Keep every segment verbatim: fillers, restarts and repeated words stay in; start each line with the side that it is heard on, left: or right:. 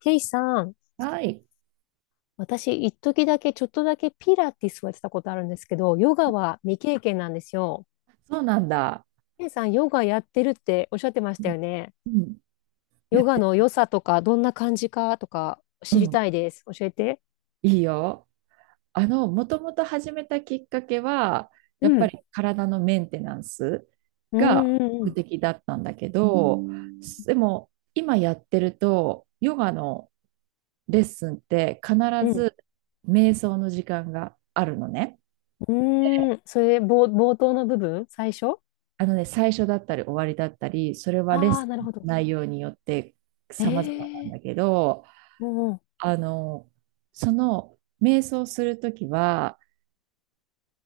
left: ケイさん、
right: はい。
left: 私、一時だけ、ちょっとだけピラティスをやってたことあるんですけど、ヨガは未経験なんですよ。
right: そうなんだ。
left: ケイさん、ヨガやってるっておっしゃってまし
right: う
left: た
right: ん
left: よね。
right: うんや
left: ヨ
right: っ
left: ガ
right: て、
left: の良さとか、どんな感じかとか、
right: う
left: 知り
right: ん。
left: たいです。教えて。
right: いいよ。あの、もともと始めたきっかけは、
left: う
right: やっぱ
left: ん。
right: り体のメンテナンス
left: う
right: が
left: んう
right: 目
left: ん
right: 的だったんだけど、うん。でも今やってると、ヨガのレッスンって必
left: うん。
right: ず瞑想の時間があるのね。
left: うん。
right: で、
left: うん。それ、冒、冒頭の部分最初。
right: あのね、最初だったり終わりだったり、それはレッ
left: ああー、
right: ス
left: なる
right: ンの
left: ほど。
right: 内容によって
left: え
right: 様々なん
left: えー。
right: だけど、
left: うん
right: あの、その瞑想するときは、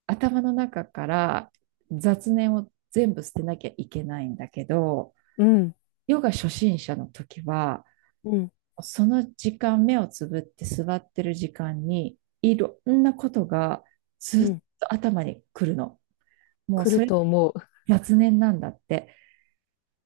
right: 頭の中から雑念を全部捨てなきゃいけないんだけど、
left: うん。
right: ヨガ初心者の時は、
left: うん。
right: その時間、目をつぶって座ってる時間に、いろんなことが
left: う
right: ずっ
left: ん。
right: と頭に来るの。もう
left: 来る
right: それ
left: と思う。
right: 雑念なんだって。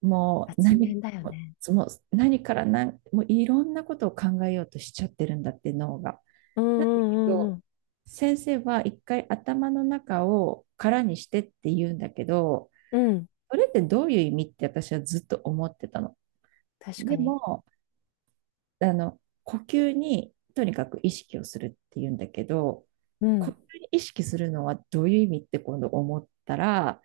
right: もう
left: 雑
right: 何、
left: 念だよね。
right: もう何から何、もういろんなことを考えようとしちゃってるんだって、脳が。
left: うん
right: なんだけ
left: うんう
right: ど、
left: ん
right: 先生は一回頭の中を空にしてって言うんだけど、
left: うん。うん。
right: それってどういう意味って私はずっと思ってたの。
left: 確か
right: で
left: に。
right: も、あの、呼吸にとにかく意識をするって言うんだけど、
left: う
right: 呼吸
left: ん。
right: に意識するのはどういう意味って今度思ったら、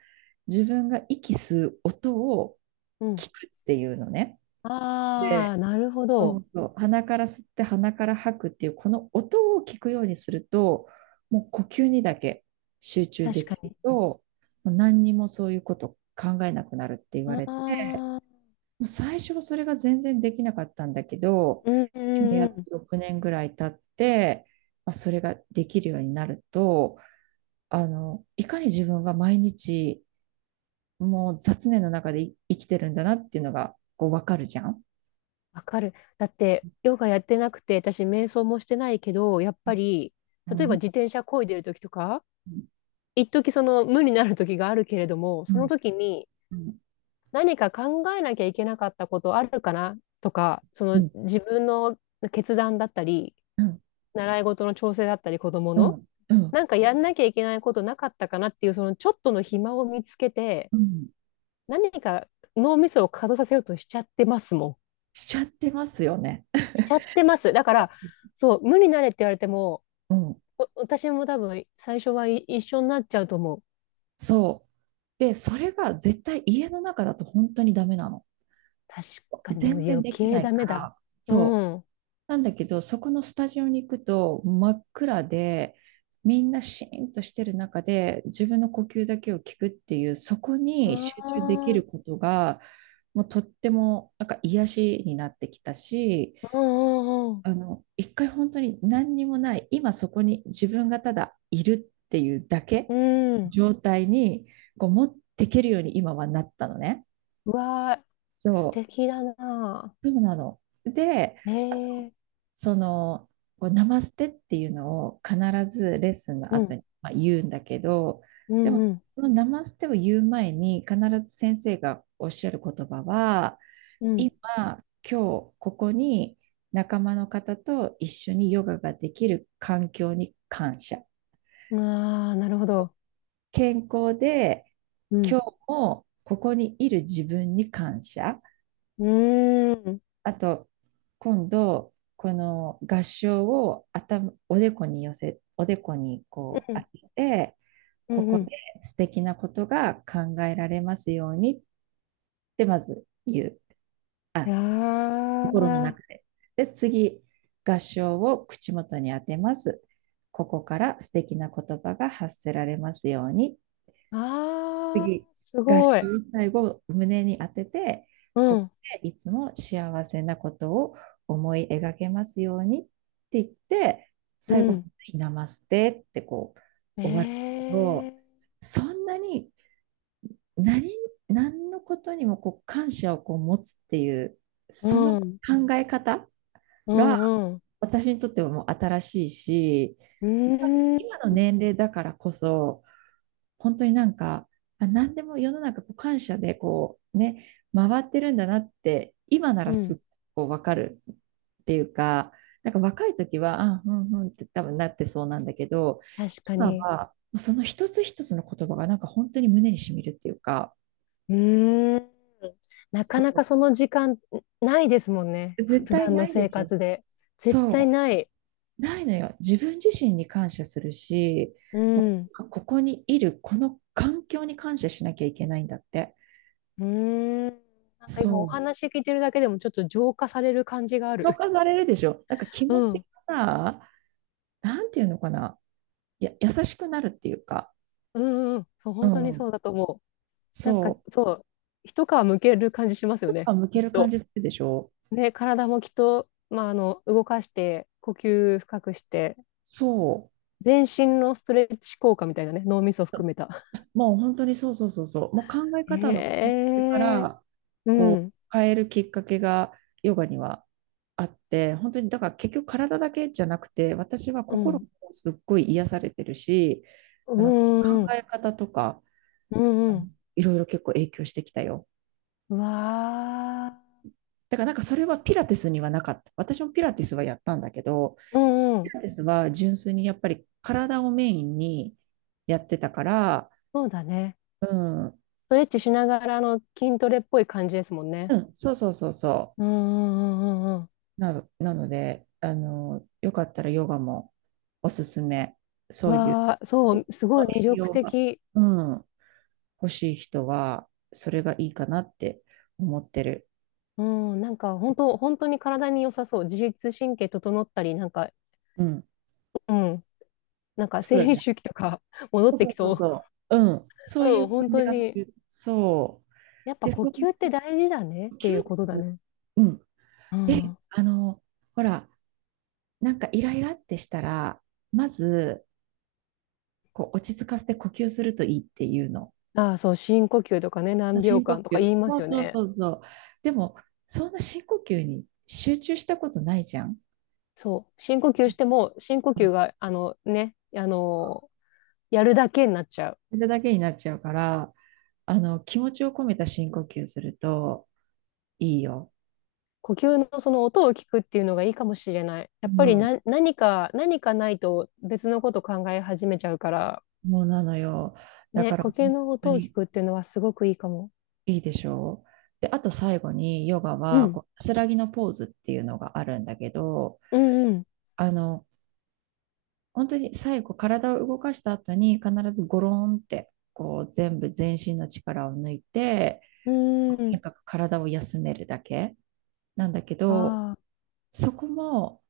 right: 自分が息吸う音を
left: うん。
right: 聞くっていうのね。
left: ああ、
right: で、
left: なるほ
right: そ
left: ど。
right: うそう、鼻から吸って鼻から吐くっていうこの音を聞くようにすると、もう呼吸にだけ集中で
left: 確か
right: きる
left: に。
right: と、もう何にもそういうこと考えなくなるって言わ
left: あ
right: れて、
left: あ、
right: もう最初はそれが全然できなかったんだけど、
left: うんう
right: 今
left: ん
right: や
left: う
right: っ
left: ん。
right: とろくねんぐらい経って、まあ、それができるようになると、あのいかに自分が毎日もう雑念の中でい生きてるんだなっていうのがこう分かるじゃん。
left: わかる。だって、ヨガやってなくて、私、瞑想もしてないけど、やっぱり、
right: う
left: 例えば
right: ん。
left: 自転車漕いでる時とか、
right: うん、
left: 一時その無になる時があるけれども、その時に
right: うん、
left: 何か考えなきゃいけなかったことあるかなとか、そ
right: う
left: の
right: ん
left: 自分の決断だったり、
right: うん、
left: 習い事の調整だったり、子供
right: う
left: の、
right: ん、うん、
left: なんかやんなきゃいけないことなかったかなっていう、そのちょっとの暇を見つけて、
right: うん。
left: 何か脳みそを稼働させようとしちゃってますもん。
right: しちゃってますよね。
left: しちゃってます。だから、そう、無になれって言われても、
right: うん、
left: お私も多分最初はい一緒になっちゃうと思う。
right: そう。で、それが絶対家の中だと本当にダメなの。
left: 確かに、でも
right: 全然
left: 余
right: でき
left: 計
right: ない
left: ダ
right: か
left: メだ。
right: ら、
left: う
right: そう。
left: ん。あ
right: なんだけど、そこのスタジオに行くと真っ暗で、みんなシーンとしてる中で自分の呼吸だけを聞くっていう、そこに集中できる
left: あ、
right: ことが、もうとってもなんか癒しになってきたし、
left: うんうん
right: あの、一回本当に何にもない、今そこに自分がただいるっていうだ
left: う
right: け
left: ん。うん。
right: 状態にこう持っていけるように今はなったのね。
left: うわー、素
right: そ
left: 敵だな。
right: う、そうなの。で、
left: え
right: あの
left: えー、
right: その、こうナマステっていうのを必ずレッスンの
left: う
right: 後
left: ん、
right: に、まあ、言うんだけど、
left: う
right: で
left: ん、
right: も、
left: うん、
right: そのナマステを言う前に必ず先生がおっしゃる言葉は、今、今日ここに仲間の方と一緒にヨガができる環境に感謝。
left: うん。ああ、なるほど。
right: 健康で
left: う
right: 今
left: ん。
right: 日もここにいる自分に感謝。
left: うーん、
right: あと、今度、この合掌を頭、おでこに寄せ、おでこにこ
left: う
right: う当
left: ん、
right: てて、
left: う
right: こ
left: ん、う
right: こで
left: ん。
right: 素敵なことが考えられますようにってまず言う。
left: い
right: あ、
left: や
right: 心の
left: ー、
right: 中で。で、次、合唱を口元に当てます。ここから素敵な言葉が発せられますように。
left: ああ、
right: 次、
left: す
right: 合唱
left: ごい。
right: を最後、胸に当てて、
left: う
right: ここ
left: ん、
right: でいつも幸せなことを思い描けますようにって言って、
left: う
right: 最後、
left: ん。
right: ナマステってこう終わる
left: え
right: け
left: え、
right: ど、そんなに何何のことにもこう感謝をこう持つっていう、
left: う
right: その考
left: ん、
right: え方
left: う
right: が、
left: ん、うん。う
right: 私にとってはもう新しいし、
left: ー
right: やっぱり
left: ん、
right: 今の年齢だからこそ、本当になんか、あ、何でも世の中こう感謝でこうね、回ってるんだなって、今な
left: う
right: らすっ
left: ん。
right: ごいわかるっていうか、なんか若い時は、あ、うんうんって多分なってそうなんだけど、
left: 確か
right: 今
left: に。
right: はその一つ一つの言葉がなんか本当に胸にしみるっていうか、
left: うーん。なかな
right: そ
left: かその時間ないですもんね。
right: う、
left: ふ
right: 絶
left: 普
right: 対
left: 段
right: な
left: の
right: い
left: 生
right: でしょ。
left: 活で。絶対
right: そ
left: ない。
right: う。ないのよ。自分自身に感謝するし、
left: う
right: も
left: ん。
right: うここにいる、この環境に感謝しなきゃいけないんだって。
left: うーん。なんか今
right: そ
left: お
right: う。
left: 話聞いてるだけでもちょっと浄化される感じがあ
right: 評
left: る。
right: 価されるでしょ。なんか気
left: う
right: 持ち
left: ん。
right: がさ、なんていうのかな。や、優しくなるっていうか。
left: うん、うんうん。そう、
right: う
left: 本当に
right: ん。
left: そうだと思う。なんか
right: そ
left: そう、一皮むける感じします
right: う。
left: よ
right: やっ
left: ね。
right: ぱ向
left: き
right: け
left: っ
right: る感
left: と。
right: じするでしょ。
left: ね、体もきっと、まあ、あの、動かして、呼吸深くして、
right: そう。
left: 全身のストレッチ効果みたいなね、脳みそ含めた。
right: もう本当にそうそうそうそう、もう考え方の根
left: へ
right: 底か
left: え、
right: ら
left: う
right: こう
left: ん、
right: 変えるきっかけがヨガにはあって、本当にだから結局体だけじゃなくて、私は
left: う
right: 心
left: ん、
right: もすっごい癒されてるし、
left: う
right: あの考
left: ん、うん、
right: え方とか
left: うん、
right: あ
left: うん、
right: のいろいろ結構影響してきたよ。
left: うわ
right: だからなんかそれはピラティスにはなかった。私もピラティスはやったんだけど、
left: ー、うん、う
right: ピ
left: ん、
right: ラティスは純粋にやっぱり体をメインにやってたから、
left: そうだね。
right: うん、う
left: ストレッチしながらの筋トレっぽい感じですもんね。
right: ん、そうそうそうそう。
left: うん、うん、うん、うん、うん。
right: な、なので、あの、よかったらヨガもおすすめ。
left: う
right: そういう
left: わー、そう、すごい魅
right: 栄
left: 力
right: 養が、
left: 的。
right: うん、欲しい人は、それがいいかなって思ってる。
left: うん、なんか本当、本当に体に良さそう。自律神経整ったり、なんか、
right: うん。
left: うん。なんか
right: そう
left: 生
right: だ
left: 理
right: ね。
left: 周期とか 戻って
right: そう
left: き
right: そう
left: そう。
right: そうそう。うん。そうい
left: う
right: う
left: ん、
right: 感
left: 本
right: じ
left: 当
right: がす
left: に。
right: る。そう。
left: やっぱ
right: で、
left: 呼
right: そう
left: 吸
right: い
left: って大事だねっ
right: う
left: てい
right: 休
left: うことだ
right: 日。
left: ね。
right: うん。
left: う
right: で、
left: ん。
right: あの、ほら、なんかイライラってしたら、まず、こう、落ち着かせて呼吸するといいっていうの。
left: ああ、そう、深呼吸とかね、何秒
right: 深呼
left: 間とか
right: 吸。
left: 言いま
right: そう
left: すよ
right: そう
left: ね。
right: そうそう。でも、そんな深呼吸に集中したことないじゃん。
left: そう、深呼吸しても、深呼
right: う
left: 吸
right: ん。
left: が、あのね、あのやるだけになっちゃう。
right: それだけになっちゃうから、あの、気持ちを込めた深呼吸するといいよ。
left: 呼吸のその音を聞くっていうのがいいかもしれない。やっぱ
right: う
left: り
right: ん。
left: な、何か、何かないと別のこと考え始めちゃうから、
right: もうなのよ。だか
left: ね、
right: ら、
left: 呼
right: 本
left: 吸の
right: 当
left: 音を聞
right: に
left: くっていうのはすごくいいかも。
right: いいでしょう。で、あと最後に、ヨガ
left: う
right: は、こ
left: ん、
right: う、安らぎのポーズっていうのがあるんだけど、
left: うん、
right: あの、本当に最後、体を動かした後に、必ずゴロンって、こう、全部全身の力を抜いて、
left: うん、う
right: な
left: ん。
right: んか体を休めるだけなんだけど、
left: ああ。
right: そこも、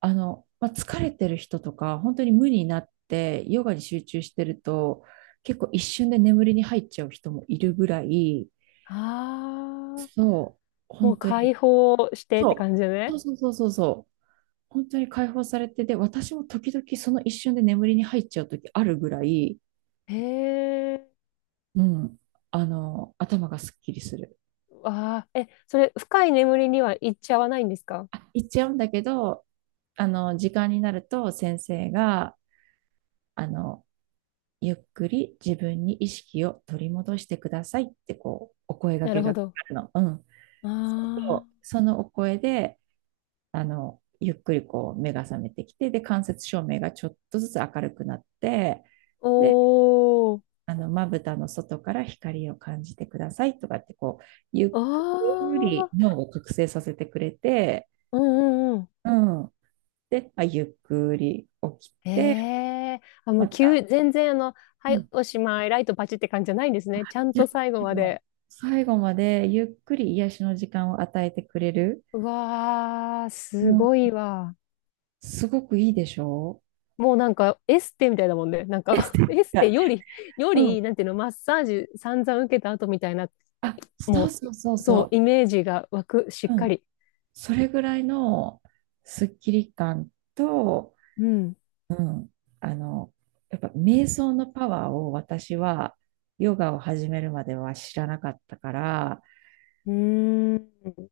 right: あの、まあ、疲れてる人とか、本当に無になってヨガに集中してると、結構一瞬で眠りに入っちゃう人もいるぐらい、
left: ああ、
right: そう、
left: もう
right: 本当
left: 解
right: に、
left: 放してって
right: そ
left: 感じ
right: う、そ
left: ね。
right: うそうそうそうそう、本当に解放されて、で、私も時々その一瞬で眠りに入っちゃう時あるぐらい、
left: へえ、
right: うん、あの、頭がすっきりする。
left: わあ、え、それ、深い眠りには行っちゃわないんですか？
right: あ、言っちゃうんだけど、あの、時間になると先生が、あの、ゆっくり自分に意識を取り戻してくださいってこう、お声掛
left: なる
right: け
left: ほ
right: が来
left: ど。
right: るの。うん。
left: あ
right: そうすると
left: あ、
right: そのお声で、あの、ゆっくりこう目が覚めてきて、で、間接照明がちょっとずつ明るくなって、
left: お
right: で、
left: ー、
right: あの、まぶたの外から光を感じてくださいとかってこう、ゆっ
left: あ
right: くり
left: あ、
right: 脳を覚醒させてくれて、
left: うんうんうん。
right: うん。で、まあ、ゆっくり起き
left: へ
right: て、
left: え、あ、も
right: ま
left: う急、
right: た、
left: 全然あの、
right: う
left: はい、
right: ん、
left: おしまい、ライトパチって感じじゃないんですね。ちゃんと
right: 自
left: 最後
right: 分
left: ま
right: の
left: で。
right: 最後までゆっくり癒しの時間を与えてくれる。
left: うわあ、
right: う
left: す
right: ん、
left: ごいわ。
right: すごくいいでしょ
left: もうなんかエステみたいだもんね。なんか
right: う。
left: エス
right: は
left: テ
right: い。
left: より、よ
right: うん。
left: り、なんていうの、マッサージ散々受けた後みたいな、
right: あ、そう
left: も
right: そうそう
left: う、そう、
right: そ
left: イメージが湧く、し
right: う。
left: っ
right: う
left: か
right: ん。
left: り。
right: それぐらいのスッキリ感と、
left: うん。
right: うん。あの、やっぱ瞑想のパワーを私はヨガを始めるまでは知らなかったから、
left: うーん。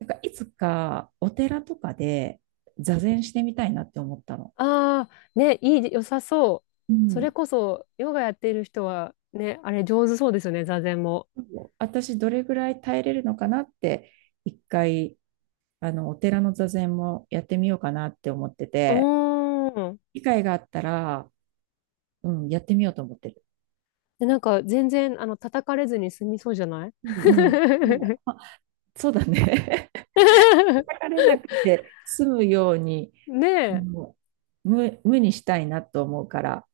right: なんかいつかお寺とかで座禅してみたいなって思ったの。
left: ああ、ね、いい、良さそ
right: う
left: う。それ
right: ん。
left: こそ、ヨガやっている人は、ね、あれ上手そうですよね、座禅も。
right: 私どれぐらい耐えれるのかなって一回あのお寺の座禅もやってみようかなって思って
left: う
right: て
left: ーん。
right: 機会があったら、うん、やってみようと思ってる。
left: で、なんか全然、あの、叩かれずに済みそうじゃない
right: う んうん、もう、あ、そうだね。叩かれなくて済むように
left: ね
right: あ
left: え、
right: の無、無にしたいなと思うから。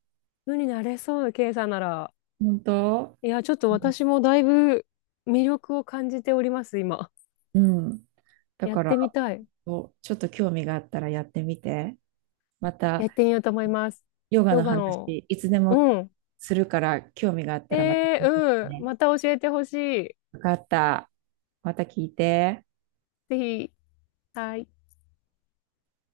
left: 無になれそう、ケイさんなら。
right: 本当。
left: いや、ちょっと
right: う
left: 私もだいぶ魅力を感じております、今。
right: んうん。だ
left: やっ
right: か
left: てみ
right: ら、
left: たい。
right: こうちょっと興味があったらやってみて。また
left: やってみようと思います。
right: ヨガ
left: ヨ
right: の
left: ガ
right: 話、
left: の。
right: いつでも
left: うん。
right: するから、興味があったらまた
left: え
right: 聞いて
left: ー、うん。
right: ね。
left: また教えてほしい。
right: よかった。また聞いて。
left: ぜひ。はい。